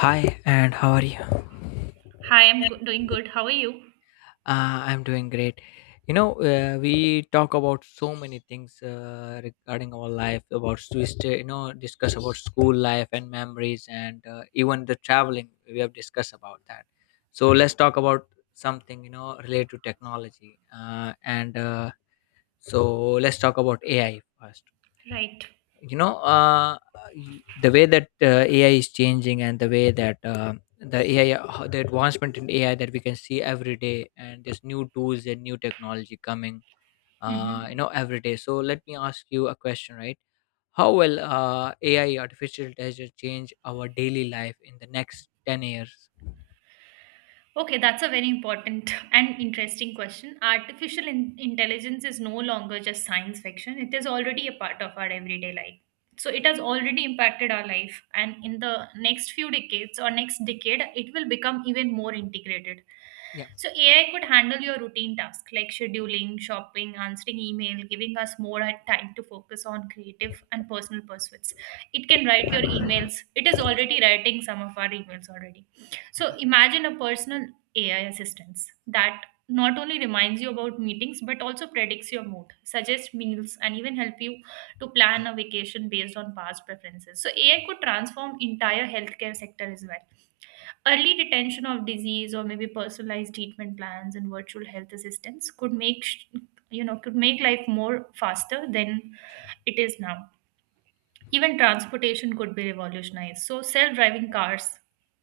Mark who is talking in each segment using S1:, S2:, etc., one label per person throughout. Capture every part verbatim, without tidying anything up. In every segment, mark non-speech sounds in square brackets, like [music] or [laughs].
S1: Hi, and how are you?
S2: Hi, I'm go- doing good. How are you?
S1: Uh, I'm doing great. You know, uh, we talk about so many things uh, regarding our life, about Swiss, you know, discuss about school life and memories, and uh, even the traveling. We have discussed about that. So let's talk about something you know related to technology. Uh, and uh, so Let's talk about A I first.
S2: Right.
S1: you know uh, you- the way that uh, ai is changing, and the way that uh, the ai how the advancement in ai that we can see every day, and there's new tools and new technology coming uh, you
S2: Mm-hmm.
S1: know every day. So let me ask you a question, right? How will uh, ai, artificial intelligence, change our daily life in the next ten years?
S2: Okay, that's a very important [laughs] and interesting question. Artificial in- intelligence is no longer just science fiction, it is already a part of our everyday life. So, it
S1: yeah,
S2: has already impacted our life, and in the next few decades or next decade, it will become even more integrated.
S1: yeah,
S2: So, A I could handle your routine tasks like scheduling, shopping, answering email, giving us more time to focus on creative and personal pursuits. It can write your emails, it is already writing some of our emails already, so imagine a personal A I assistance that not only reminds you about meetings but also predicts your mood, suggests meals, and even help you to plan a vacation based on past preferences. So A I could transform entire healthcare sector as well. Early detection of disease or maybe personalized treatment plans and virtual health assistance could make sh- you know could make life more faster than it is now. Even transportation could be revolutionized, so self-driving cars,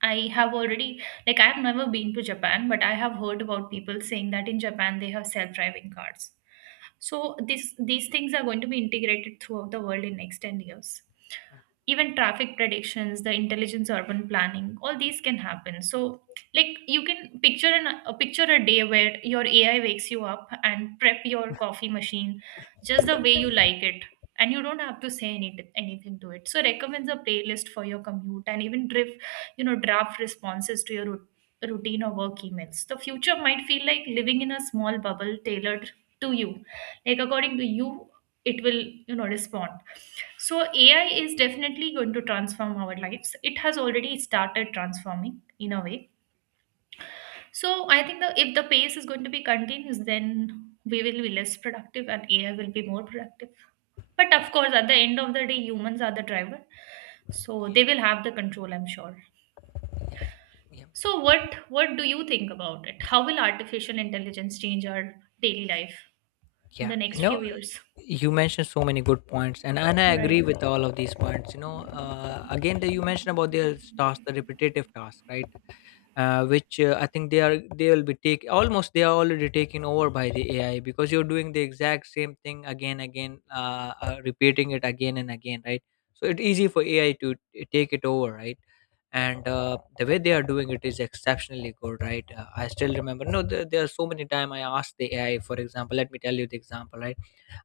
S2: I have already like I have never been to Japan, but I have heard about people saying that in Japan they have self-driving cars. So this these things are going to be integrated throughout the world in next ten years. Even traffic predictions, the intelligence urban planning, all these can happen. So like you can picture an a picture a day where your AI wakes you up and prep your coffee machine just the way you like it, and you don't have to say any, anything to it. So recommends a playlist for your commute and even drift you know draft responses to your rut- routine or work emails. The future might feel like living in a small bubble tailored to you. Like, according to you, it will you know respond. So A I is definitely going to transform our lives. It has already started transforming in a way. So I think that if the pace is going to be continuous, then we will be less productive and A I will be more productive. But
S1: yeah,
S2: of course, at the end of the day, humans are the driver. So
S1: yeah,
S2: they will have the control, I'm sure.
S1: yeah. Yeah.
S2: So what what do you think about it? How will artificial intelligence change our daily life in
S1: Yeah,
S2: the
S1: you
S2: next few
S1: know,
S2: years?
S1: you mentioned so many good points, and and I agree
S2: Right,
S1: with all of these points. You know, uh, again, that you mentioned about the task, the repetitive task, right? uh, which uh, I think they are they will be take almost, they are already taken over by the A I, because you're doing the exact same thing again again uh, uh, repeating it again and again, right? So it's easy for A I to t- take it over, right? And uh, the way they are doing it is exceptionally good, right? uh, I still remember, no there, there are so many time I asked the A I, for example. Let me tell you the example, right?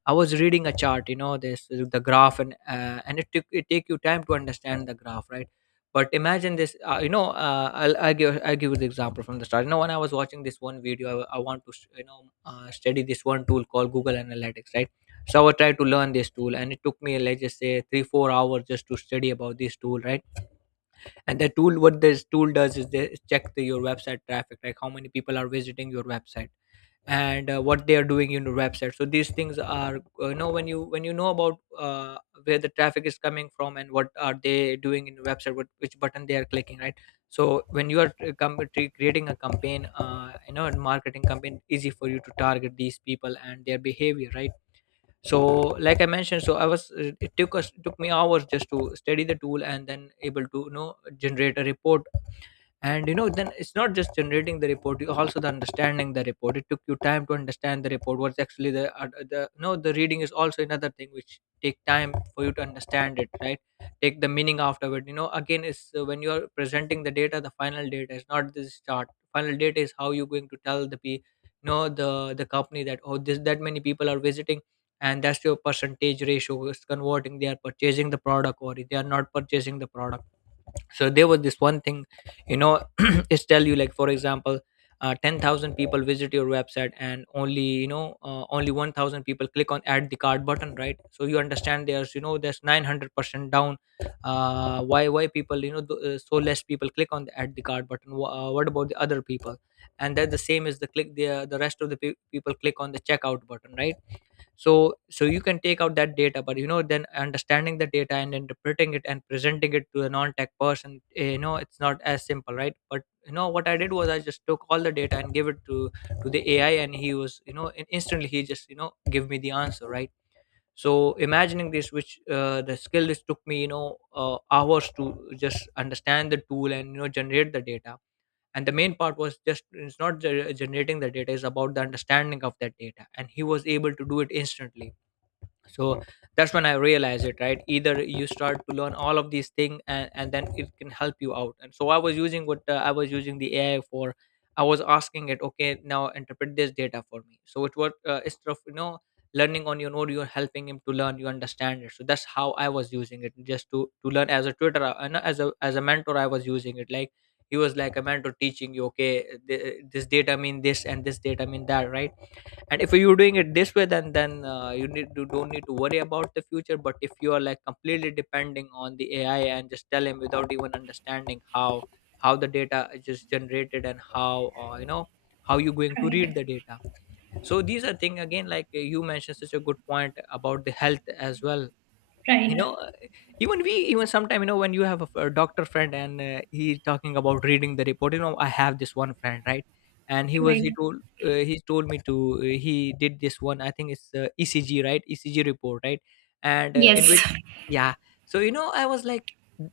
S1: I was reading a chart, you know, this the graph, and uh, and it took it take you time to understand the graph, right? But imagine this, uh, you know, uh, I'll I'll give I'll give you the example from the start. You know, when I was watching this one video, I, I want to you know uh, study this one tool called Google Analytics, right? So I tried to learn this tool, and it took me, let's just say, three four hours, just to study about this tool, right? And the tool, what this tool does is they check the, your website traffic, like how many people are visiting your website, and uh, what they are doing in the website. So these things are uh, you know when you when you know about uh, where the traffic is coming from, and what are they doing in the website, what which button they are clicking, right? So when you are uh, com- tre- creating a campaign, uh, you know and marketing campaign, easy for you to target these people and their behavior, right? So like I mentioned, so I was uh, it took us it took me hours just to study the tool, and then able to you know generate a report. And you know then it's not just generating the report, you also the understanding the report, it took you time to understand the report. What's actually the uh, the no the reading is also another thing which take time for you to understand it, right? Take the meaning afterward, you know, again is uh, when you are presenting the data, the final data is not this chart. Final data is how you're going to tell the p no the the company that, oh, this that many people are visiting, and that's your percentage ratio is converting, they are purchasing the product or they are not purchasing the product. So there was this one thing, you know, [clears throat] it's tell you, like for example, uh, ten thousand people visit your website, and only you know uh, only one thousand people click on add the card button, right? So you understand there's you know there's nine hundred percent down. Uh, why why people, you know, th- uh, so less people click on the add the card button. Wh- uh, what about the other people? And that the same is the click the uh, the rest of the pe- people click on the checkout button, right? So so you can take out that data, but you know then understanding the data and interpreting it and presenting it to a non-tech person, eh, you know, it's not as simple, right? But you know what I did was, I just took all the data and gave it to to the ai, and he was you know in- instantly, he just you know give me the answer, right? So imagining this, which uh, the skill, this took me you know uh, hours to just understand the tool and you know generate the data. And the main part was just, it's not ge- generating the data, it's about the understanding of that data, and he was able to do it instantly. So that's when I realized it, right? Either you start to learn all of these things, and, and then it can help you out. And so I was using what uh, I was using the ai for, I was asking it, okay, now interpret this data for me. So it was uh, instead of you know learning on your own, you're helping him to learn, you understand it. So that's how I was using it, just to to learn as a tutor, uh, and as a as a mentor. I was using it like, he was like a mentor teaching you, okay, th- this data mean this and this data mean that, right? And if you're doing it this way, then then uh, you need to don't need to worry about the future. But if you are like completely depending on the ai and just tell him without even understanding how how the data is just generated, and how uh, you know how you going to read
S2: right,
S1: the data. So these are thing, again, like uh, you mentioned such a good point about the health as well. you
S2: right,
S1: know uh, Even, we even sometime, you know, when you have a, f- a doctor friend, and uh, he's talking about reading the report. You know, I have this one friend, right? And he was he
S2: right.
S1: told uh, he told me to uh, he did this one, I think it's uh, ecg, right? Ecg report, right? And uh,
S2: Yes.
S1: in which, yes. Yeah. So you know I was like,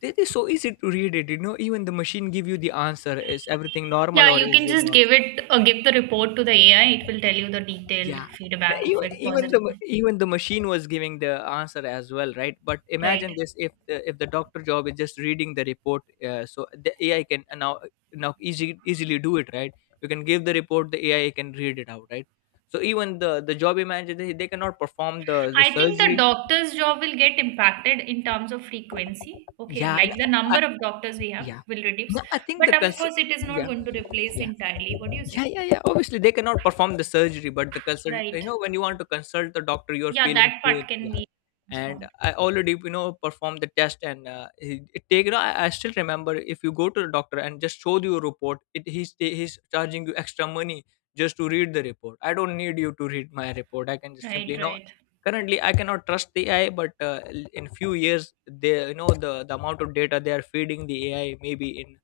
S1: "This is so easy to read it, you know, even the machine give you the answer, is everything normal
S2: Yeah,
S1: or
S2: you
S1: is
S2: can
S1: it
S2: just
S1: not?"
S2: give it uh, give the report to the A I. It will tell you the detailed
S1: Yeah.
S2: feedback of
S1: Even,
S2: it,
S1: even
S2: positive.
S1: the even the machine was giving the answer as well, right? But
S2: Right.
S1: imagine this: if the, if the doctor job is just reading the report, uh, so the A I can uh, now now easy, easily do it, right? You can give the report, the A I can read it out, right? So even the the job, imagine they, they cannot perform the the
S2: I think the
S1: surgery.
S2: doctor's job will get impacted in terms of frequency. Okay,
S1: Yeah, and
S2: like the
S1: I,
S2: number of doctors we have
S1: yeah,
S2: will reduce,
S1: no, I think the
S2: but of
S1: cons-
S2: course, it is not
S1: yeah,
S2: going to replace
S1: yeah.
S2: entirely. What do you
S1: Yeah,
S2: say?
S1: yeah, yeah, obviously they cannot perform the surgery, but the consult, you
S2: Right.
S1: know, when you want to consult the doctor, you're
S2: Yeah,
S1: feeling
S2: that
S1: pain,
S2: part can
S1: yeah.
S2: be
S1: And
S2: transformed.
S1: I already you know performed the test, and uh, he- it take, you know, I, I still remember, if you go to the doctor and just show you a report, it he's he's charging you extra money just to read the report. I don't need you to read my report, I can just simply,
S2: Right.
S1: you know,
S2: Right.
S1: currently I cannot trust the ai, but uh, in few years, they you know, the the amount of data they are feeding the ai, maybe in,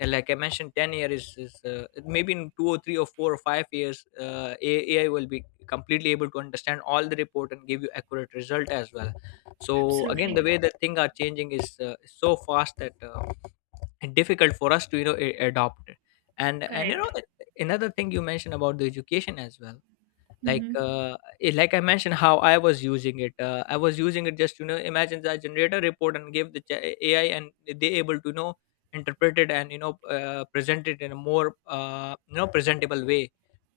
S1: and like I mentioned, ten years is, is uh, maybe in two or three or four or five years, uh, A- AI will be completely able to understand all the report and give you accurate result as well. So again, the way
S2: Absolutely
S1: that things are changing is uh, is so fast that uh, it's difficult for us to you know a- adopt it. And and you know
S2: correct.
S1: another thing you mentioned about the education as well, like
S2: Mm-hmm.
S1: uh, eh, like I mentioned how I was using it. uh, I was using it just, you know, imagine that I generate a report and give the ch- AI, and they able to, you know, interpret it and, you know, uh, present it in a more, uh, you know, presentable way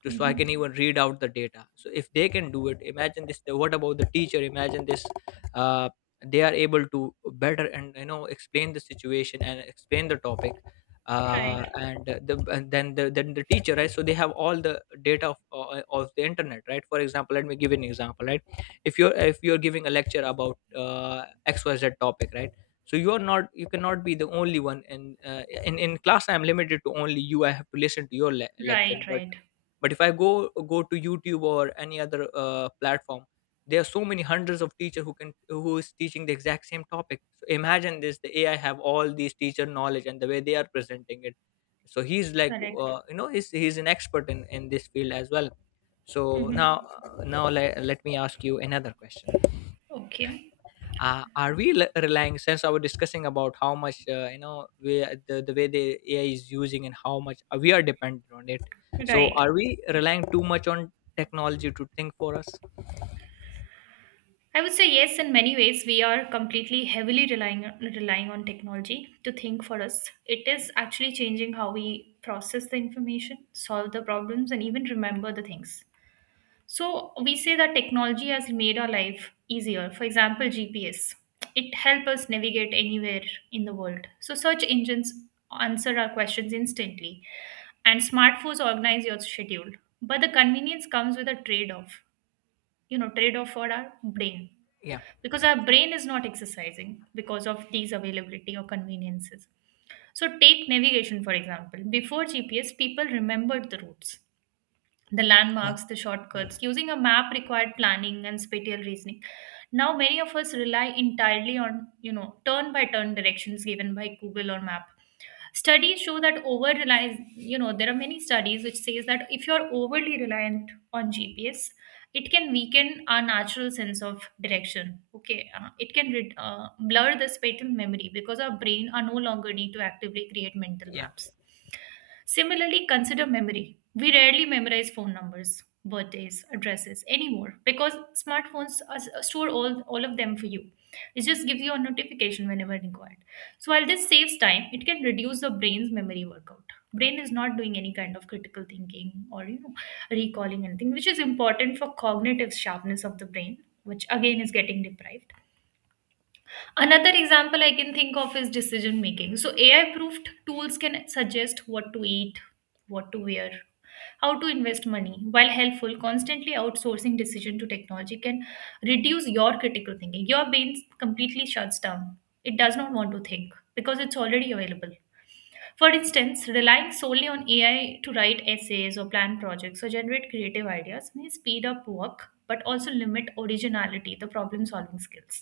S1: to, so I can
S2: Mm-hmm.
S1: even read out the data. So if they can do it, imagine this. What about the teacher? Imagine this. uh, they are able to better and, you know, explain the situation and explain the topic, uh,
S2: Right.
S1: and the and then the then the teacher, right? So they have all the data of, uh, of the internet, right? For example, let me give an example, right? If you're if you're giving a lecture about uh, XYZ topic, right? So you are not, you cannot be the only one in uh, in in class. I'm limited to only you, I have to listen to your le- lecture,
S2: Right.
S1: but
S2: Right.
S1: but if i go go to YouTube or any other uh, platform, there are so many hundreds of teachers who can, who is teaching the exact same topic. Imagine this, the AI have all these teacher knowledge and the way they are presenting it. So he's like,
S2: Correct.
S1: uh, you know, he's he's an expert in in this field as well. So now,
S2: Mm-hmm.
S1: uh, now let, let me ask you another question.
S2: Okay.
S1: Uh, are we le- relying, since I was discussing about how much, uh, you know, we the, the way the AI is using and how much, uh, we are dependent on it. So
S2: Right.
S1: are we relying too much on technology to think for us?
S2: I would say yes, in many ways, we are completely heavily relying, relying on technology to think for us. It is actually changing how we process the information, solve the problems, and even remember the things. So, we say that technology has made our life easier. For example, G P S. It helps us navigate anywhere in the world. So, search engines answer our questions instantly, and smartphones organize your schedule. But the convenience comes with a trade off, you know, trade off for our brain,
S1: Yeah.
S2: because our brain is not exercising because of these availability or conveniences. So take navigation for example. Before GPS, people remembered the routes, the
S1: Yeah,
S2: landmarks, the
S1: yeah,
S2: shortcuts. Using a map required planning and spatial reasoning. Now many of us rely entirely on, you know, turn by turn directions given by Google or map. Studies show that over reliance, you know, there are many studies which says that if you're overly reliant on G P S, it can weaken our natural sense of direction. Okay, uh, it can rid- uh, blur the spatial memory, because our brain are no longer need to actively create mental
S1: yeah,
S2: maps. Similarly, consider memory. We rarely memorize phone numbers, birthdays, addresses anymore, because smartphones are, store all, all of them for you. It just gives you a notification whenever required. So while this saves time, it can reduce the brain's memory workout. Brain is not doing any kind of critical thinking or, you know, recalling anything, which is important for cognitive sharpness of the brain, which again is getting deprived. Another example I can think of is decision making. So, A I proofed tools can suggest what to eat, what to wear, how to invest money. While helpful, constantly outsourcing decision to technology can reduce your critical thinking. Your brain completely shuts down. It does not want to think because it's already available. For instance, relying solely on A I to write essays or plan projects or generate creative ideas may speed up work but also limit originality, the problem solving skills.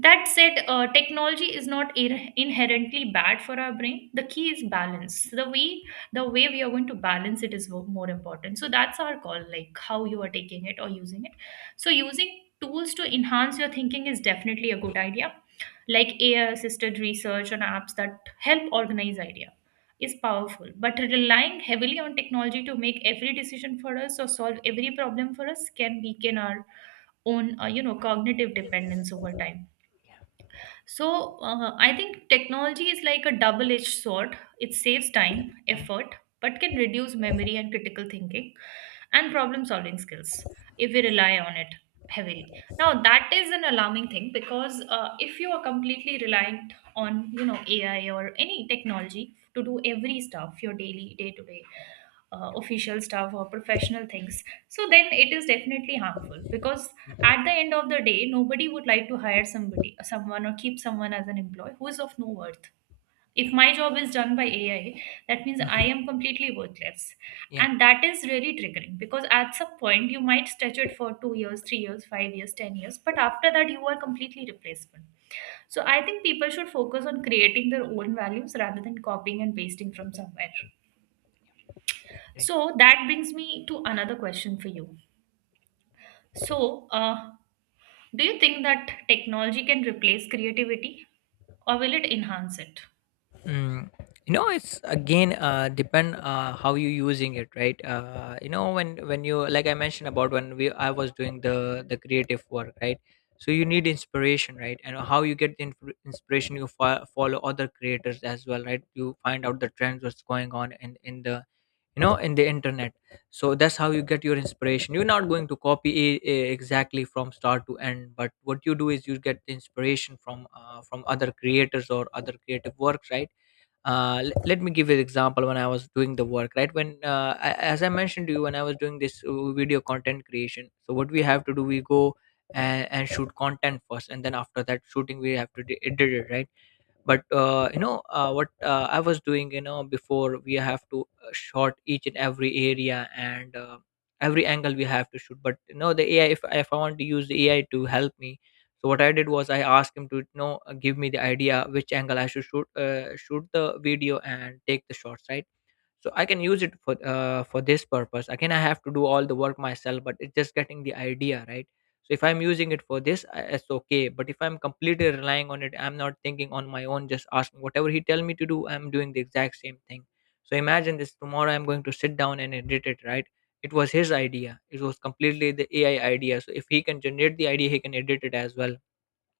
S2: That said, uh, technology is not ir- inherently bad for our brain. The key is balance. The way the way we are going to balance it is wo- more important. So that's our call, like how you are taking it or using it. So using tools to enhance your thinking is definitely a good idea. Like A I assisted research and apps that help organize idea is powerful. But relying heavily on technology to make every decision for us or solve every problem for us can weaken our own, uh, you know, cognitive dependence over time.
S1: yeah,
S2: So uh, I think technology is like a double edged sword. It saves time,
S1: yeah,
S2: effort, but can reduce memory and critical thinking and problem solving skills if we rely on it heavily. Now that is an alarming thing, because uh, if you are completely reliant on, you know, A I or any technology to do every stuff, your daily day to day uh,
S1: yeah.
S2: official stuff or professional things, so then it is definitely harmful. Because
S1: Yeah,
S2: at the end of the day, nobody would like to hire somebody someone or keep someone as an employee who is of no worth. If
S1: yeah.
S2: my job is done by AI, that means I
S1: Mhm.
S2: am completely worthless.
S1: Yeah.
S2: And that is really triggering, because at some point you might stretch it for two years, three years, five years, ten years, but after that you are completely replaceable. So I think people should focus on creating their own values rather than copying and pasting from somewhere.
S1: Great.
S2: So that brings me to another question for you. So, uh, do you think that technology can replace creativity, or will it enhance it?
S1: Mm, you know, it's again, uh depend, uh how you using it, right? Uh you know, when when you, like I mentioned about when we I was doing the the creative work, right? So you need inspiration, right? And how you get the inf- inspiration? You fo- follow other creators as well, right? You find out the trends, what's going on in in the, you know, in the internet. So that's how you get your inspiration. You're not going to copy it exactly from start to end, but what you do is you get the inspiration from, uh, from other creators or other creative works, right? Uh, l- let me give you an example. When I was doing the work, right, when uh, I, as I mentioned to you, when I was doing this, uh, video content creation. So what we have to do, we go and, and shoot content first, and then after that shooting we have to de- edit it, right? But uh, you know, uh, what uh, I was doing, you know, before, we have to, uh, shot each and every area, and uh, every angle we have to shoot. But you know, the AI, if, if I want to use the AI to help me, so what I did was I asked him to, you know, give me the idea which angle I should shoot uh, shoot the video and take the shots, right? So I can use it for uh, for this purpose. Again, I have to do all the work myself, but it's just getting the idea, right? So if I'm using it for this, I- it's okay. But if I'm completely relying on it, I'm not thinking on my own, just asking whatever he tell me to do, I'm doing the exact same thing. So imagine this, tomorrow I'm going to sit down and edit it, right? It was his idea, it was completely the AI idea. So if he can generate the idea, he can edit it as well.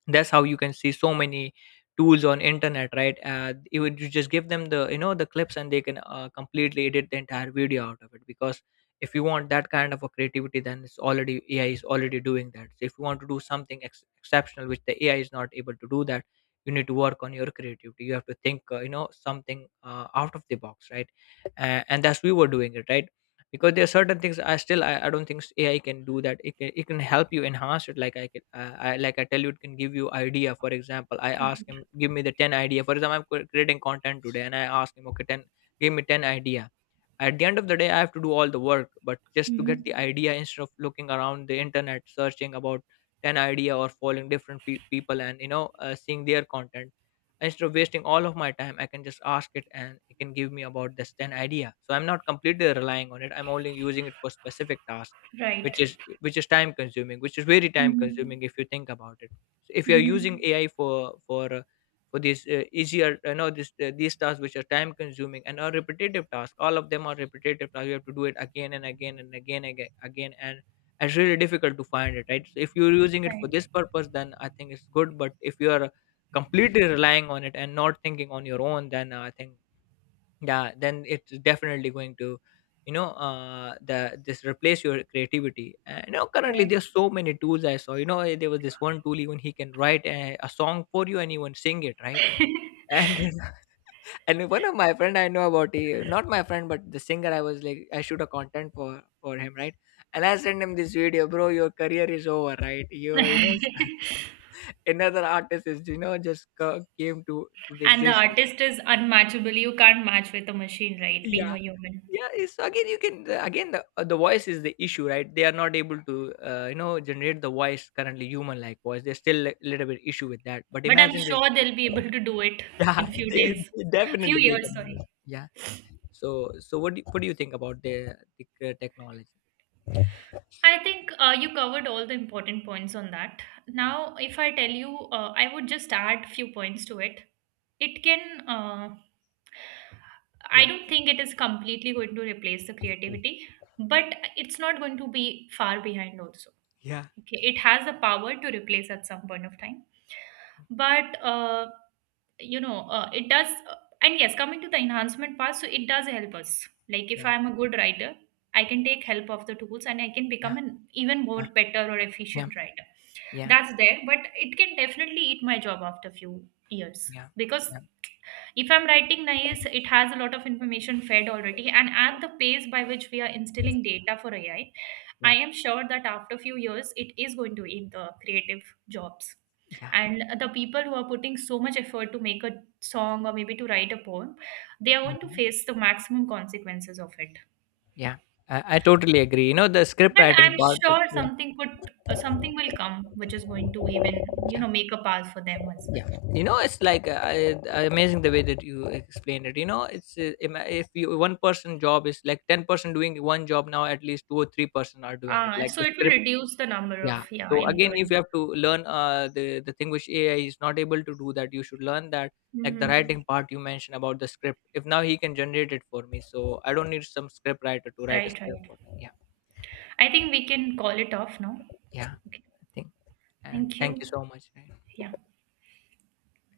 S1: That's how you can see so many tools on internet, right? Uh, you would- you just give them the, you know, the clips, and they can, uh, completely edit the entire video out of it. Because if you want that kind of a creativity, then it's already, AI is already doing that. So if you want to do something ex- exceptional which the AI is not able to do that, you need to work on your creativity. You have to think, uh, you know, something, uh, out of the box, right? Uh, and that's we were doing it, right? Because there are certain things i still i, I don't think AI can do that. It can, it can help you enhance it. Like I can, uh, I like I tell you, it can give you idea. For example, I ask
S2: Right.
S1: him give me the ten idea. For example, I'm cre- creating content today, and I ask him okay ten, give me ten idea. At the end of the day, I have to do all the work, but just to get the
S2: Mm-hmm.
S1: idea, instead of looking around the internet searching about an idea or following different fe- people and, you know, uh, seeing their content. Instead of wasting all of my time, I can just ask it, and it can give me about this ten idea. So I'm not completely relying on it, I'm only using it for specific task, which
S2: Right.
S1: is which is time consuming, which is very time
S2: Mm-hmm.
S1: consuming if you think about it. So if you're using
S2: Mm-hmm.
S1: AI for for uh, for these, uh, easier, you know, this uh, these tasks which are time consuming and are repetitive tasks. All of them are repetitive tasks, you have to do it again and again and again again again and it's really difficult to find it, right? So if you're using it for
S2: Right.
S1: this purpose, then I think it's good. But if you are completely relying on it and not thinking on your own, then I think, yeah, then it's definitely going to, you know, uh the this replace your creativity. And you know, currently
S2: Right.
S1: there's so many tools I saw, you know, eh, there was this one tool, even he can write a, a song for you and even sing it, right? And [laughs] and one of my friend I know about, he not my friend but the singer, I was like, I shoot a content for for him, right? And I sent him this video, bro your career is over, right? You you know, [laughs] another artist is, you know, just ca- came to to the
S2: And the
S1: existence.
S2: artist is unmatchable. You can't match with a machine, right? Being
S1: Yeah.
S2: a human.
S1: Yeah, it's again, you can the- again the, uh, the voice is the issue, right? They are not able to, uh, you know, generate the voice currently, human like voice, there's still a little bit issue with that. But
S2: But I'm
S1: imagine this.
S2: sure they'll be able to do it
S1: Yeah,
S2: in
S1: [laughs]
S2: few
S1: they,
S2: days,
S1: they
S2: few
S1: definitely they
S2: years,
S1: can do it.
S2: sorry.
S1: Yeah. So, so what do you, what do you think about the, the uh, technology? So,
S2: I think uh, you covered all the important points on that.
S1: so,
S2: Now, if I tell you, uh, I would just add few points to it. It can, uh, I
S1: yeah,
S2: don't think it is completely going to replace the creativity, but it's not going to be far behind also.
S1: yeah,
S2: Okay, it has the power to replace at some point of time, but uh, you know uh, it does. Uh, and yes, coming to the enhancement part, so it does help us. Like if
S1: yeah,
S2: I am a good writer, I can take help of the tools and I can
S1: yeah,
S2: become an even more better or
S1: yeah,
S2: efficient writer.
S1: yeah,
S2: That's there, but it can definitely eat my job after few years.
S1: yeah, yeah,
S2: Because
S1: yeah,
S2: if I'm writing nice, it has a lot of information fed already. And at the pace by which we are instilling data for A I, I I
S1: yeah,
S2: am sure that after a few years, it is going to eat the creative jobs.
S1: yeah.
S2: And the people who are putting so much effort to make a song or maybe to write a poem, they are going to
S1: Mhm,
S2: face the maximum consequences of it.
S1: yeah. I, I totally agree. You know, the script
S2: But
S1: writing
S2: I'm
S1: part. uh,
S2: sure
S1: Yeah,
S2: something could, uh, something will come which is going to even, you
S1: yeah,
S2: know, make a path for them as well.
S1: yeah. You know, it's like, uh, I- uh, amazing the way that you explained it. You know, it's uh, ima- if you one person job is like ten person doing one job, now at least two or three person are doing it.
S2: Uh,
S1: Like
S2: so
S1: the
S2: it will
S1: script.
S2: reduce the number
S1: Yeah.
S2: of, yeah,
S1: So again, if
S2: employment.
S1: you have to learn, uh, the the thing which A I is not able to do, that you should learn that, like the
S2: Mhm.
S1: writing part you mentioned about the script. If now he can generate it for me, so I don't need some script writer to write a
S2: Right,
S1: script
S2: right.
S1: for me. Yeah,
S2: I think we can call it off now.
S1: yeah,
S2: Okay.
S1: I think. And
S2: Thank
S1: thank you
S2: you.
S1: so much, right?
S2: Yeah.